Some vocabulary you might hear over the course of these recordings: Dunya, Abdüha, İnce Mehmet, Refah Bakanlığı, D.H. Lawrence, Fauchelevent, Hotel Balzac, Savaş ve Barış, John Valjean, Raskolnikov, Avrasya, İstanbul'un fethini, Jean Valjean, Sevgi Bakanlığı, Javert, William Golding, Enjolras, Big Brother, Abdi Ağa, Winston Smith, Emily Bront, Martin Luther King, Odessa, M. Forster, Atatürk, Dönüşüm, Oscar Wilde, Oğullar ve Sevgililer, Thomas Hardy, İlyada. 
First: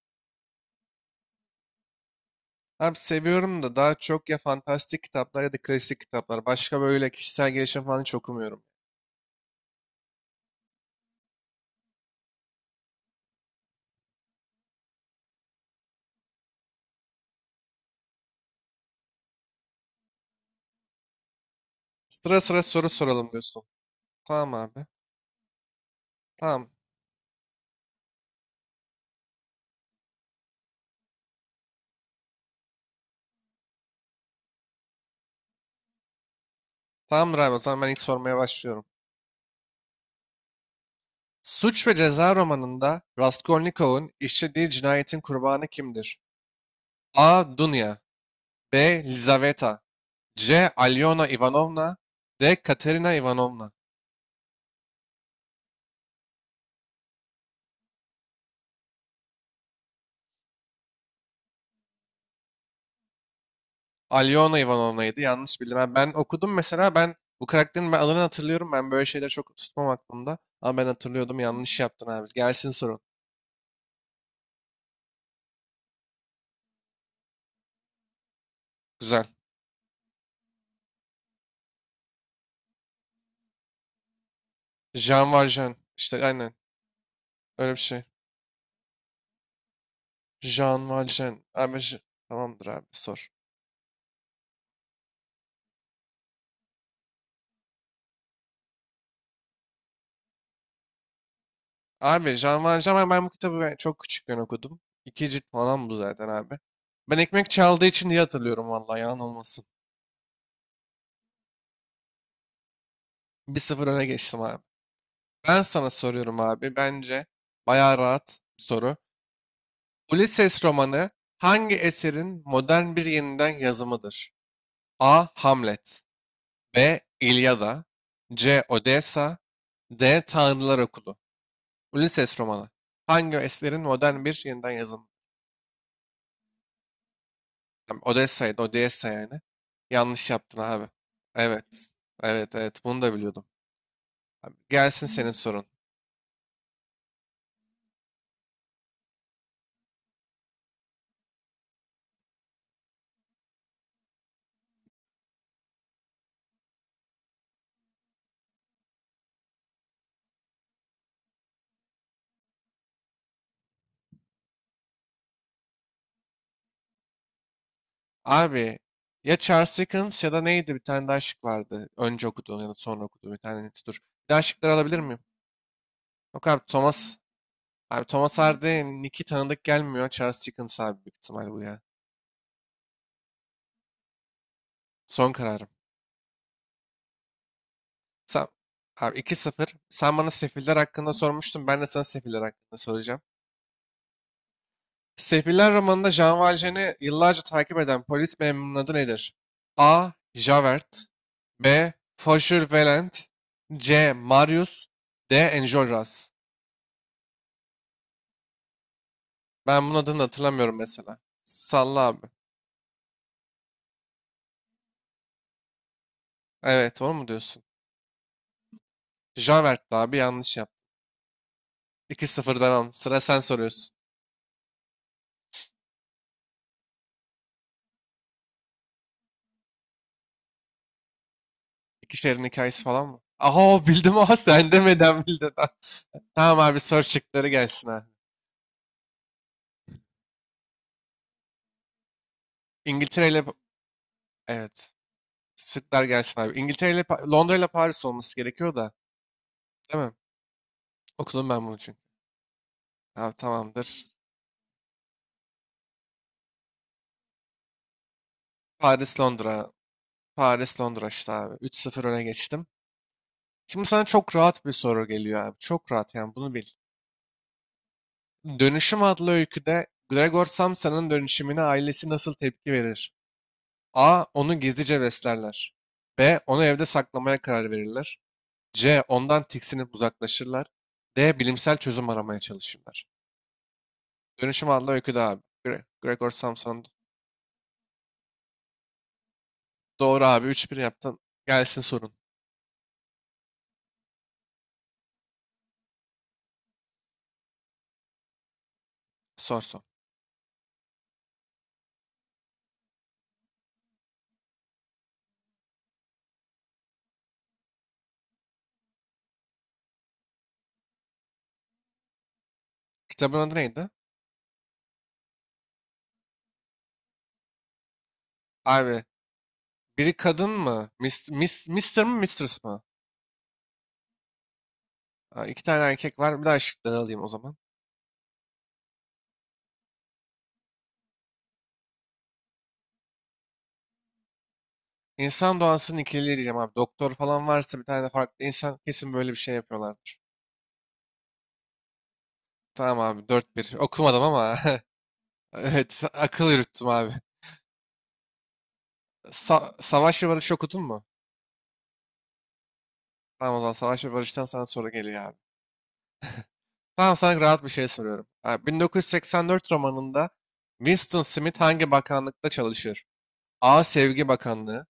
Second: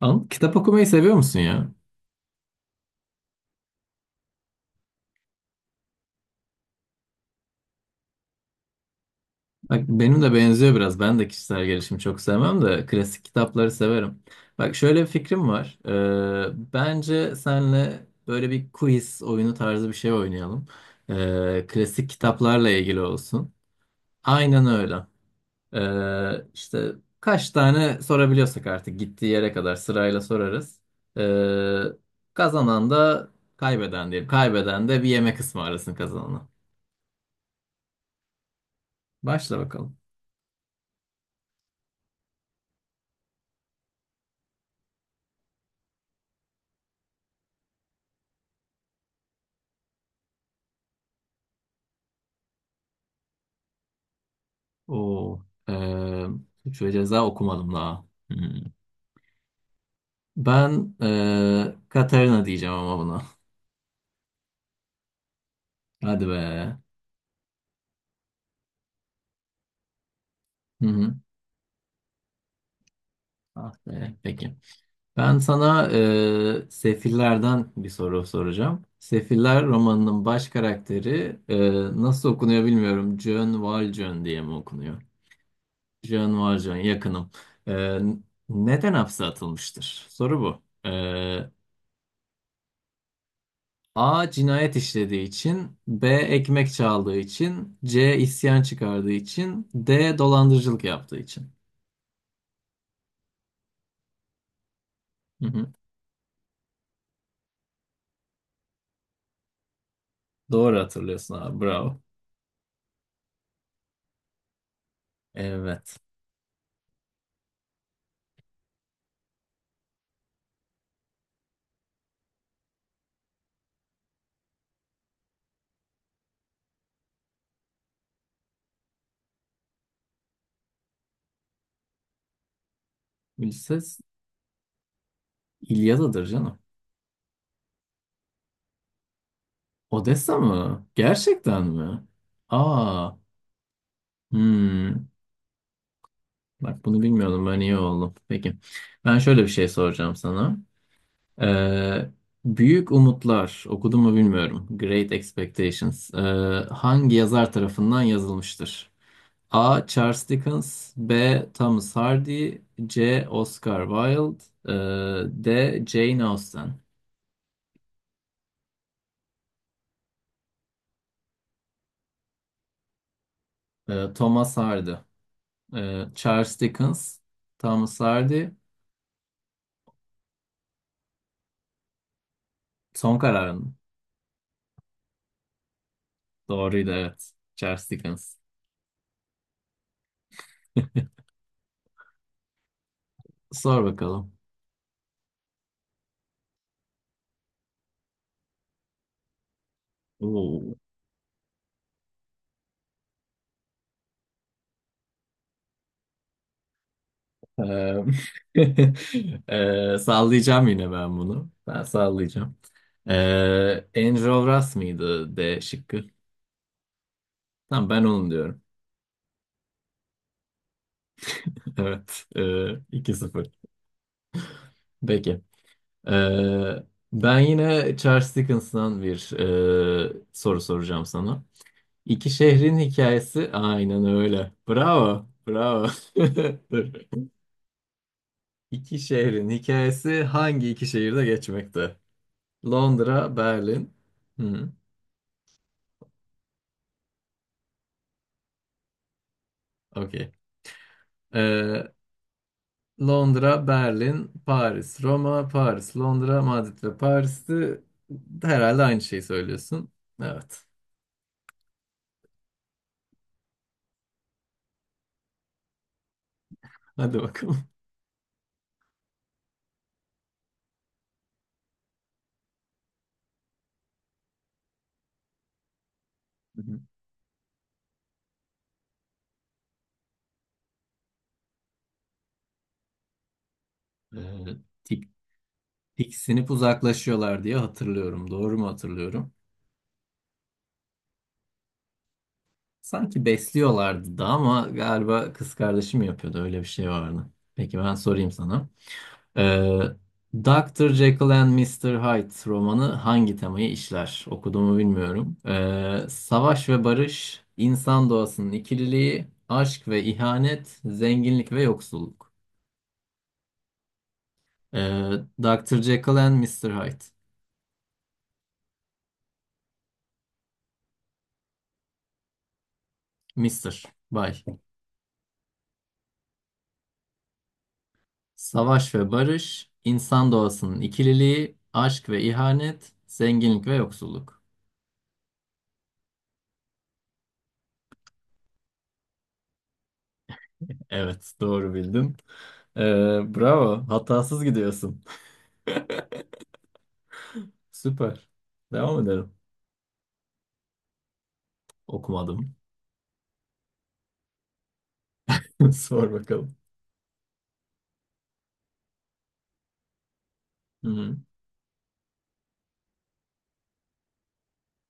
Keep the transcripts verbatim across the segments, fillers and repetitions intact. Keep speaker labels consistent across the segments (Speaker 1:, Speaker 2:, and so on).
Speaker 1: Anıl, kitap okumayı seviyor musun ya?
Speaker 2: Abi seviyorum da daha çok ya fantastik kitaplar ya da klasik kitaplar. Başka böyle kişisel gelişim falan hiç okumuyorum.
Speaker 1: Bak benim de benziyor biraz. Ben de kişisel gelişimi çok sevmem de klasik kitapları severim. Bak şöyle bir fikrim var. Ee, bence senle böyle bir quiz oyunu tarzı bir şey oynayalım. Ee, klasik
Speaker 2: Sıra sıra
Speaker 1: kitaplarla
Speaker 2: soru
Speaker 1: ilgili
Speaker 2: soralım
Speaker 1: olsun.
Speaker 2: diyorsun. Tamam
Speaker 1: Aynen
Speaker 2: abi.
Speaker 1: öyle. Ee,
Speaker 2: Tamam.
Speaker 1: işte kaç tane sorabiliyorsak artık gittiği yere kadar sırayla sorarız. Ee, kazanan da kaybeden diyelim. Kaybeden de bir yemek ısmarlasın kazanana.
Speaker 2: Tamamdır abi, o zaman ben ilk sormaya başlıyorum.
Speaker 1: Başla bakalım.
Speaker 2: Suç ve Ceza romanında Raskolnikov'un işlediği cinayetin kurbanı kimdir? A. Dunya. B. Lizaveta. C. Alyona Ivanovna. D. Katerina Ivanovna.
Speaker 1: O, eee Suç ve Ceza okumadım daha. Hmm. Ben eee Katarina diyeceğim ama buna.
Speaker 2: Alyona Ivanovna'ydı. Yanlış bildim. Ha, ben
Speaker 1: Hadi be.
Speaker 2: okudum mesela, ben bu karakterin ben adını hatırlıyorum. Ben böyle şeyleri çok tutmam aklımda. Ama
Speaker 1: Hı
Speaker 2: ben
Speaker 1: hı.
Speaker 2: hatırlıyordum. Yanlış yaptın abi. Gelsin sorun.
Speaker 1: Ah be. Peki. Ben sana, eee, Sefiller'den bir soru soracağım.
Speaker 2: Güzel.
Speaker 1: Sefiller romanının baş karakteri, eee, nasıl okunuyor bilmiyorum. John Valjean diye mi okunuyor?
Speaker 2: Jean Valjean. İşte
Speaker 1: John
Speaker 2: aynen.
Speaker 1: Valjean yakınım.
Speaker 2: Öyle bir
Speaker 1: Eee,
Speaker 2: şey.
Speaker 1: neden hapse atılmıştır? Soru bu.
Speaker 2: Jean Valjean. Abi J- tamamdır abi, sor.
Speaker 1: A, cinayet işlediği için; B, ekmek çaldığı için; C, isyan çıkardığı için; D, dolandırıcılık yaptığı için.
Speaker 2: Abi Jean Valjean ben, ben bu kitabı ben çok küçükken okudum. İki cilt
Speaker 1: Hı hı.
Speaker 2: falan bu zaten abi. Ben ekmek çaldığı için diye hatırlıyorum, vallahi yalan olmasın.
Speaker 1: Doğru hatırlıyorsun abi. Bravo.
Speaker 2: Bir sıfır öne geçtim abi. Ben sana
Speaker 1: Evet.
Speaker 2: soruyorum abi. Bence bayağı rahat bir soru. Ulises romanı hangi eserin modern bir yeniden yazımıdır? A. Hamlet. B. İlyada. C. Odessa. D. Tanrılar Okulu. Ulises romanı hangi eserin
Speaker 1: Ulises
Speaker 2: modern bir yeniden yazımı?
Speaker 1: İlyada'dır canım.
Speaker 2: Tam Odessa'ydı, Odessa yani. Yanlış
Speaker 1: Odessa
Speaker 2: yaptın
Speaker 1: mı?
Speaker 2: abi.
Speaker 1: Gerçekten
Speaker 2: Evet.
Speaker 1: mi?
Speaker 2: Evet, evet. Bunu
Speaker 1: Aa.
Speaker 2: da biliyordum. Abi, gelsin
Speaker 1: Hmm.
Speaker 2: senin sorun.
Speaker 1: Bak bunu bilmiyordum. Ben iyi oldum. Peki. Ben şöyle bir şey soracağım sana. Ee, Büyük Umutlar okudun mu bilmiyorum. Great Expectations. Ee, hangi yazar tarafından yazılmıştır? A. Charles Dickens, B. Thomas Hardy, C. Oscar Wilde, e, D. Jane Austen.
Speaker 2: Abi, ya Charles Dickens ya da neydi? Bir tane daha şık vardı. Önce okuduğun ya da sonra okuduğun bir tane. Dur.
Speaker 1: E,
Speaker 2: Bir daha
Speaker 1: Thomas
Speaker 2: şıkları
Speaker 1: Hardy.
Speaker 2: alabilir miyim?
Speaker 1: E,
Speaker 2: Yok
Speaker 1: Charles
Speaker 2: abi Thomas.
Speaker 1: Dickens. Thomas
Speaker 2: Abi Thomas
Speaker 1: Hardy.
Speaker 2: Hardy, Nick'i tanıdık gelmiyor. Charles Dickens abi, büyük ihtimal bu ya.
Speaker 1: Son kararın
Speaker 2: Son kararım.
Speaker 1: doğruydu, evet, Charles Dickens.
Speaker 2: Sen, abi iki sıfır. Sen bana Sefiller hakkında sormuştun, ben de sana Sefiller hakkında soracağım.
Speaker 1: Sor bakalım.
Speaker 2: Sefiller romanında Jean Valjean'i yıllarca takip eden polis memurunun adı nedir? A.
Speaker 1: Oo.
Speaker 2: Javert. B. Fauchelevent. C. Marius. D. Enjolras.
Speaker 1: E,
Speaker 2: Ben bunun
Speaker 1: e,
Speaker 2: adını
Speaker 1: sallayacağım,
Speaker 2: hatırlamıyorum
Speaker 1: yine ben
Speaker 2: mesela.
Speaker 1: bunu ben
Speaker 2: Salla abi.
Speaker 1: sallayacağım. e, Andrew Ross mıydı D şıkkı?
Speaker 2: Evet, onu mu diyorsun?
Speaker 1: Tamam, ben onu diyorum.
Speaker 2: Javert'ti abi, yanlış yaptın.
Speaker 1: Evet,
Speaker 2: 2
Speaker 1: e,
Speaker 2: sıfır devam. Sıra sen
Speaker 1: iki sıfır.
Speaker 2: soruyorsun.
Speaker 1: Peki. Ee, ben yine Charles Dickens'dan bir, e, soru soracağım sana.
Speaker 2: İki
Speaker 1: İki
Speaker 2: şehrin
Speaker 1: şehrin
Speaker 2: hikayesi falan mı?
Speaker 1: hikayesi,
Speaker 2: Aha,
Speaker 1: aynen
Speaker 2: bildim ama
Speaker 1: öyle.
Speaker 2: sen
Speaker 1: Bravo,
Speaker 2: demeden bildin.
Speaker 1: bravo.
Speaker 2: Tamam abi,
Speaker 1: Dur.
Speaker 2: soru şıkları gelsin abi.
Speaker 1: İki şehrin hikayesi hangi iki şehirde geçmekte?
Speaker 2: İngiltere
Speaker 1: Londra,
Speaker 2: ile...
Speaker 1: Berlin. Hı,
Speaker 2: Evet. Şıklar gelsin abi. İngiltere ile... Pa- Londra ile Paris olması gerekiyor da. Değil mi?
Speaker 1: okey.
Speaker 2: Okudum ben bunu
Speaker 1: Ee,
Speaker 2: çünkü. Abi
Speaker 1: Londra,
Speaker 2: tamamdır.
Speaker 1: Berlin, Paris, Roma, Paris, Londra, Madrid ve Paris'ti. Herhalde aynı
Speaker 2: Paris
Speaker 1: şeyi
Speaker 2: Londra.
Speaker 1: söylüyorsun. Evet.
Speaker 2: Paris Londra işte abi. üç sıfır öne geçtim. Şimdi sana çok rahat bir soru geliyor abi. Çok rahat, yani bunu bil.
Speaker 1: Hadi bakalım.
Speaker 2: Dönüşüm adlı öyküde Gregor Samsa'nın dönüşümüne ailesi nasıl tepki verir? A. Onu gizlice beslerler. B.
Speaker 1: Hı
Speaker 2: Onu
Speaker 1: hı.
Speaker 2: evde saklamaya karar verirler. C. Ondan tiksinip uzaklaşırlar. D. Bilimsel çözüm aramaya çalışırlar.
Speaker 1: Ee,
Speaker 2: Dönüşüm adlı
Speaker 1: tik,
Speaker 2: öyküde abi. Gre- Gregor
Speaker 1: tiksinip
Speaker 2: Samson.
Speaker 1: uzaklaşıyorlar diye hatırlıyorum. Doğru mu hatırlıyorum?
Speaker 2: Doğru abi. üç bir yaptın. Gelsin sorun.
Speaker 1: Sanki besliyorlardı da, ama galiba kız kardeşim yapıyordu. Öyle bir şey vardı. Peki, ben sorayım sana.
Speaker 2: Sor
Speaker 1: Ee,
Speaker 2: sor.
Speaker 1: doktor Jekyll and mister Hyde romanı hangi temayı işler? Okuduğumu bilmiyorum. Ee, savaş ve barış, insan doğasının ikililiği, aşk ve ihanet, zenginlik ve yoksulluk.
Speaker 2: Kitabın adı neydi?
Speaker 1: Ee, doktor Jekyll and mister Hyde.
Speaker 2: Abi, biri kadın mı? Mis, mis, mister mı, Mistress mı?
Speaker 1: mister Bay.
Speaker 2: Ha, iki tane erkek var. Bir daha şıkları alayım o zaman.
Speaker 1: Savaş ve barış, insan doğasının ikililiği, aşk ve ihanet, zenginlik ve yoksulluk.
Speaker 2: İnsan doğasının ikiliği diyeceğim abi. Doktor falan varsa bir tane de farklı insan, kesin böyle bir şey yapıyorlardır.
Speaker 1: Evet, doğru bildim. Ee,
Speaker 2: Tamam abi, dört bir.
Speaker 1: bravo,
Speaker 2: Okumadım
Speaker 1: hatasız
Speaker 2: ama
Speaker 1: gidiyorsun.
Speaker 2: Evet, akıl yürüttüm abi.
Speaker 1: Süper. Devam edelim.
Speaker 2: Sa- Savaş ve Barış okudun mu?
Speaker 1: Okumadım.
Speaker 2: Tamam, o zaman Savaş ve Barış'tan sana soru geliyor abi.
Speaker 1: Sor bakalım.
Speaker 2: Tamam, sana rahat bir şey soruyorum. Abi, bin dokuz yüz seksen dört romanında
Speaker 1: Hı-hı.
Speaker 2: Winston Smith hangi bakanlıkta çalışır? A. Sevgi Bakanlığı.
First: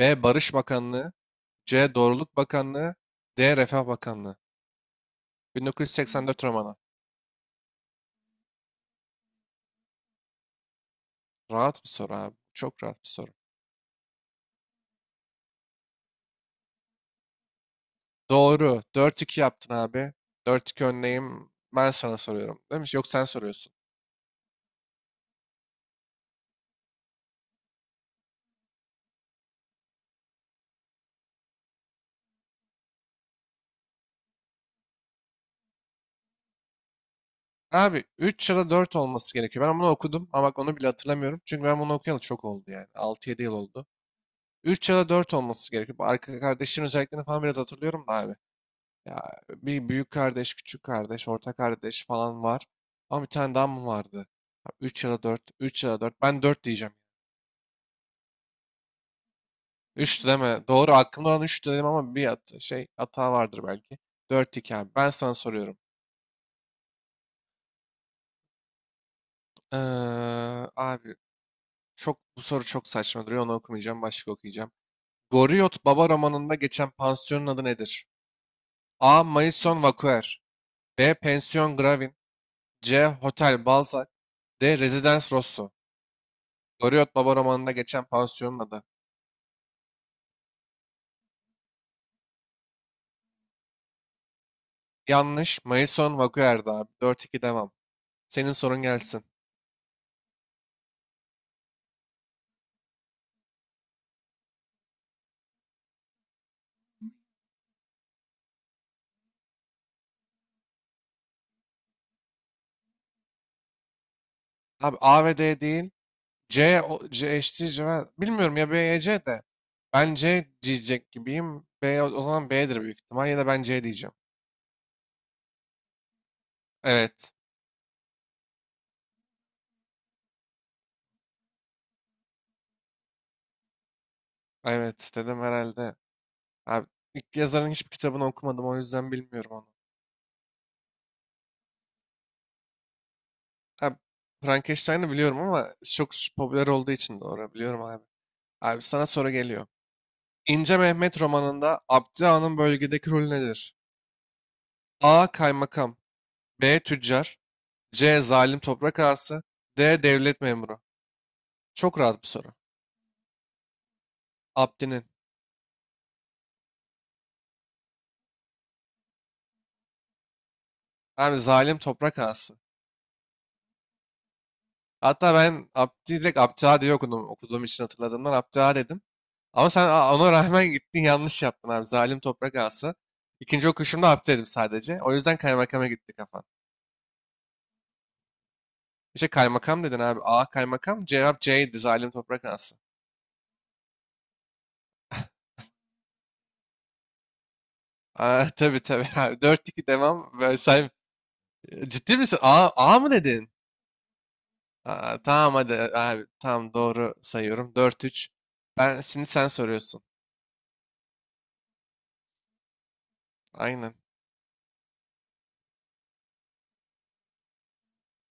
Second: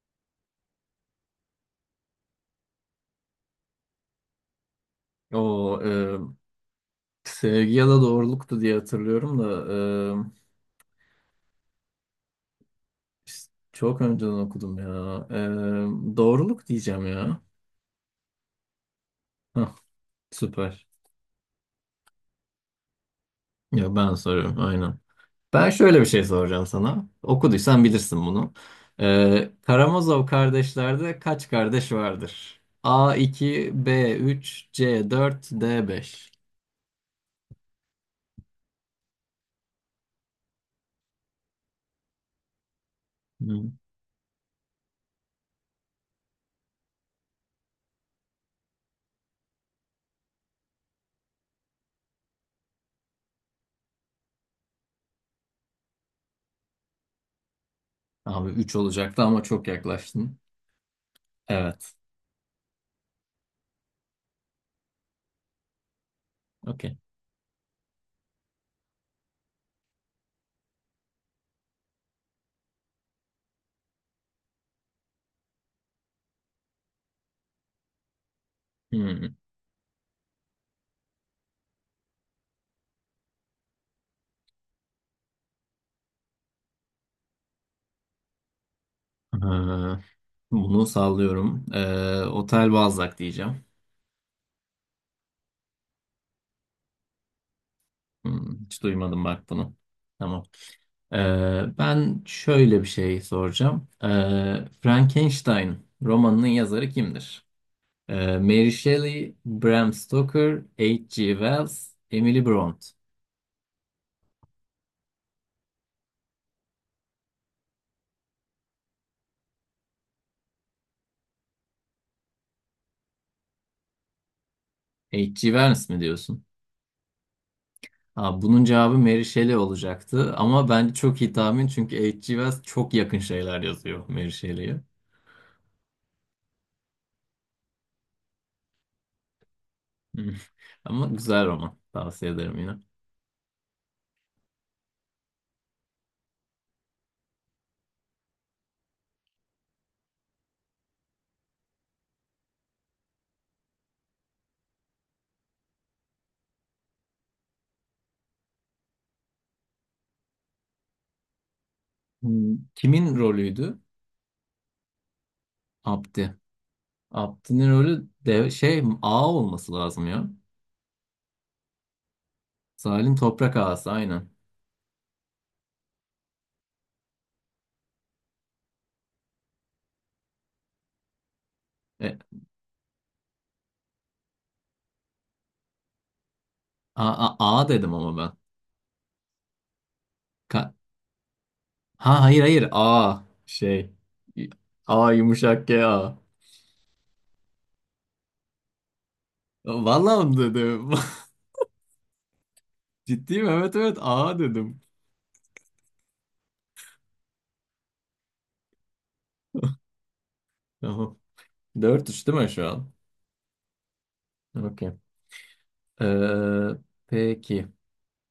Speaker 2: B. Barış Bakanlığı. C. Doğruluk Bakanlığı. D. Refah Bakanlığı.
Speaker 1: O, e,
Speaker 2: bin dokuz yüz seksen dört romanı.
Speaker 1: sevgi ya da doğruluktu diye hatırlıyorum da, e,
Speaker 2: Rahat bir soru abi. Çok rahat bir soru.
Speaker 1: çok önceden okudum ya. E, doğruluk diyeceğim ya.
Speaker 2: Doğru. Dört iki
Speaker 1: Hah,
Speaker 2: yaptın abi. Dört iki
Speaker 1: süper.
Speaker 2: önleyim. Ben sana soruyorum. Değil mi? Yok, sen soruyorsun.
Speaker 1: Ya ben soruyorum, aynen. Ben şöyle bir şey soracağım sana. Okuduysan bilirsin bunu. E, Karamazov kardeşlerde kaç kardeş vardır? A, iki; B, üç; C, dört; D, beş.
Speaker 2: Abi üç ya da dört olması gerekiyor. Ben bunu okudum ama bak, onu bile hatırlamıyorum. Çünkü ben bunu okuyalı çok oldu yani. Altı yedi yıl
Speaker 1: Hı.
Speaker 2: oldu. Üç ya da dört olması gerekiyor. Bu arka kardeşin özelliklerini falan biraz hatırlıyorum da abi. Ya bir büyük kardeş, küçük kardeş, orta kardeş falan var. Ama bir tane daha mı vardı? Üç ya da dört, üç ya da dört. Ben dört diyeceğim.
Speaker 1: Abi üç olacaktı, ama çok
Speaker 2: üç
Speaker 1: yaklaştın.
Speaker 2: deme. Doğru, aklımda olan üç dedim
Speaker 1: Evet.
Speaker 2: ama bir hat şey hata vardır belki. dört iki abi. Ben sana soruyorum.
Speaker 1: Okey.
Speaker 2: Ee, abi, çok bu soru çok saçma duruyor. Onu okumayacağım. Başka okuyacağım. Goriot Baba romanında geçen pansiyonun adı nedir? A.
Speaker 1: Hmm.
Speaker 2: Maison Vaquer. B. Pension Gravin. C. Hotel Balzac. D. Residence Rosso. Goriot Baba romanında geçen pansiyonun adı.
Speaker 1: Ee, bunu sallıyorum. Ee, Otel Balzac diyeceğim.
Speaker 2: Yanlış. Maison Vaquer'di abi. dört iki devam. Senin
Speaker 1: Hmm,
Speaker 2: sorun
Speaker 1: hiç duymadım
Speaker 2: gelsin.
Speaker 1: bak bunu. Tamam. Ee, ben şöyle bir şey soracağım. Ee, Frankenstein romanının yazarı kimdir? Ee, Mary Shelley, Bram Stoker, H G. Wells, Emily Bront.
Speaker 2: Abi, A ve D değil. C, o, C, eşittir cevap. Bilmiyorum ya, B ya C de. Ben C diyecek gibiyim. B, o o zaman B'dir büyük ihtimal. Ya da ben C diyeceğim.
Speaker 1: H G. Wells mi diyorsun?
Speaker 2: Evet.
Speaker 1: Aa, bunun cevabı Mary Shelley olacaktı, ama bence çok iyi tahmin, çünkü H G. Wells çok yakın şeyler yazıyor Mary Shelley'e.
Speaker 2: Evet dedim herhalde. Abi, ilk yazarın hiçbir kitabını okumadım, o yüzden bilmiyorum onu.
Speaker 1: Hmm. Ama güzel roman. Tavsiye ederim yine.
Speaker 2: Abi, Frankenstein'ı biliyorum ama çok popüler olduğu için doğru biliyorum abi. Abi, sana soru geliyor. İnce Mehmet romanında Abdi Ağa'nın bölgedeki rolü nedir? A. Kaymakam. B. Tüccar. C. Zalim toprak ağası. D. Devlet memuru. Çok rahat bir soru.
Speaker 1: Hmm, kimin rolüydü?
Speaker 2: Abdi'nin.
Speaker 1: Abdi. Abdi'nin rolü de şey, A olması lazım ya.
Speaker 2: Abi, zalim toprak ağası.
Speaker 1: Salim Toprak Ağası, aynen.
Speaker 2: Hatta ben Abdi direkt Abdüha diye okudum. Okuduğum için hatırladığımdan Abdüha dedim. Ama sen a- ona rağmen gittin, yanlış yaptın abi.
Speaker 1: E,
Speaker 2: Zalim toprak ağası. İkinci okuyuşumda Abdi dedim sadece. O yüzden kaymakama gitti kafan.
Speaker 1: A, A, A dedim ama ben.
Speaker 2: İşte kaymakam dedin abi. A
Speaker 1: Ka-
Speaker 2: kaymakam. Cevap C'ydi. Zalim
Speaker 1: ha, hayır
Speaker 2: toprak
Speaker 1: hayır,
Speaker 2: ağası.
Speaker 1: A şey. A yumuşak G A.
Speaker 2: Aa, tabii tabii abi. Dört iki
Speaker 1: Vallahi
Speaker 2: devam.
Speaker 1: onu
Speaker 2: Böyle,
Speaker 1: dedim.
Speaker 2: sen ciddi misin? A, A mı
Speaker 1: Ciddiyim,
Speaker 2: dedin?
Speaker 1: evet, evet, A dedim.
Speaker 2: Aa, tamam hadi abi. Tamam, doğru sayıyorum. Dört üç. Ben şimdi, sen soruyorsun.
Speaker 1: Tamam. dört üç değil mi şu an?
Speaker 2: Aynen.
Speaker 1: Okey. Ee, peki.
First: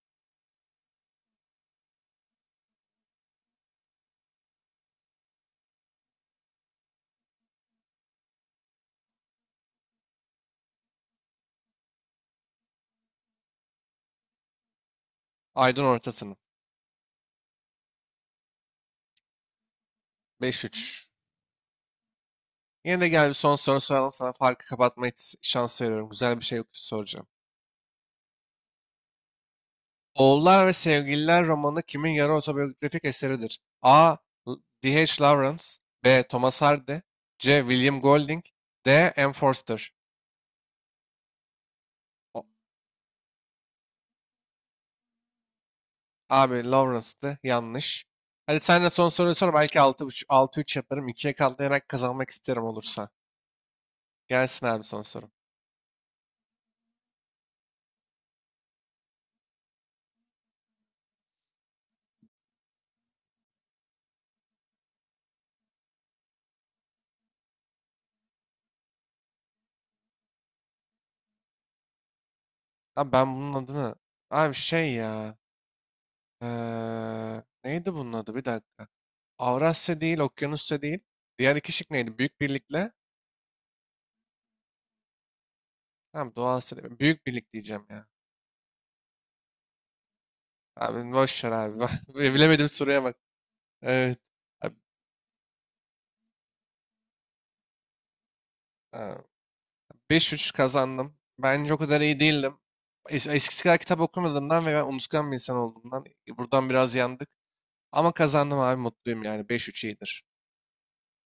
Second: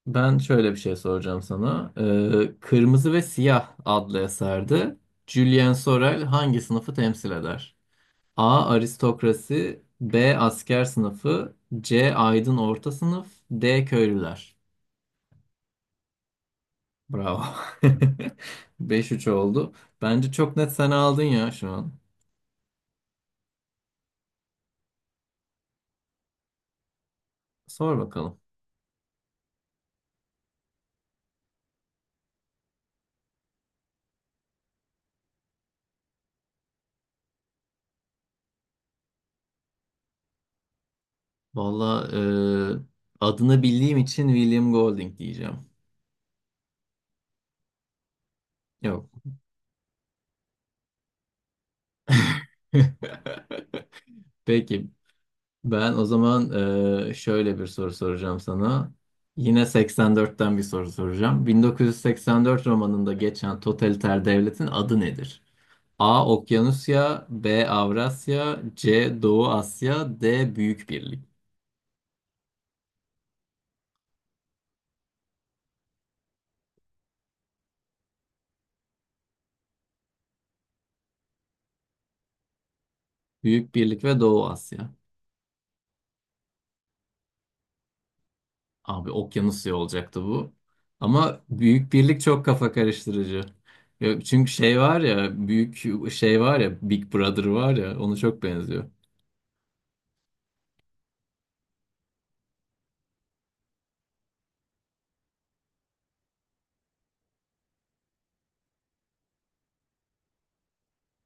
Speaker 1: Ben şöyle bir şey soracağım sana. Ee, Kırmızı ve Siyah adlı eserde Julien Sorel hangi sınıfı temsil eder? A. Aristokrasi, B. Asker sınıfı, C. Aydın orta sınıf, D. Köylüler.
Speaker 2: Aydın orta sınıf.
Speaker 1: Bravo. Beş üç oldu. Bence çok net sen
Speaker 2: beş üç.
Speaker 1: aldın ya şu an.
Speaker 2: Yine de gel, bir son soru soralım. Sana farkı kapatma ihtis- şansı veriyorum. Güzel bir şey soracağım.
Speaker 1: Sor bakalım.
Speaker 2: Oğullar ve Sevgililer romanı kimin yarı otobiyografik eseridir? A. L- D H. Lawrence. B. Thomas Hardy. C. William Golding. D. M. Forster.
Speaker 1: Valla,
Speaker 2: O-
Speaker 1: e, adını bildiğim için William Golding diyeceğim.
Speaker 2: Abi, Lawrence'dı. Yanlış. Hadi, sen de son
Speaker 1: Yok.
Speaker 2: soruyu sor. Belki altı üç, altı üç yaparım. ikiye katlayarak kazanmak isterim olursa. Gelsin abi
Speaker 1: Peki.
Speaker 2: son sorum.
Speaker 1: Ben o zaman, eee, şöyle bir soru soracağım sana. Yine seksen dörtten bir soru soracağım. bin dokuz yüz seksen dört romanında geçen totaliter devletin adı nedir? A. Okyanusya, B. Avrasya, C. Doğu Asya, D. Büyük Birlik.
Speaker 2: Abi ben bunun adını... Abi şey ya... Eee, neydi bunun adı? Bir dakika. Avrasya değil, Okyanusya değil. Diğer iki şık neydi? Büyük Birlik'le.
Speaker 1: Büyük Birlik ve Doğu Asya.
Speaker 2: Tamam, Doğu Asya değil. Büyük Birlik diyeceğim ya.
Speaker 1: Abi Okyanusya olacaktı bu.
Speaker 2: Abi
Speaker 1: Ama
Speaker 2: boş ver abi. Bak,
Speaker 1: Büyük Birlik çok
Speaker 2: bilemedim
Speaker 1: kafa
Speaker 2: soruya bak.
Speaker 1: karıştırıcı.
Speaker 2: Evet.
Speaker 1: Ya, çünkü
Speaker 2: Abi,
Speaker 1: şey var ya, büyük şey var ya, Big Brother var ya, onu çok benziyor.
Speaker 2: ha, beş üç kazandım. Bence o kadar iyi değildim. Es- Eskisi kadar kitap okumadığımdan ve ben unutkan bir insan olduğumdan e, buradan biraz yandık. Ama kazandım abi, mutluyum yani. Beş üç iyidir.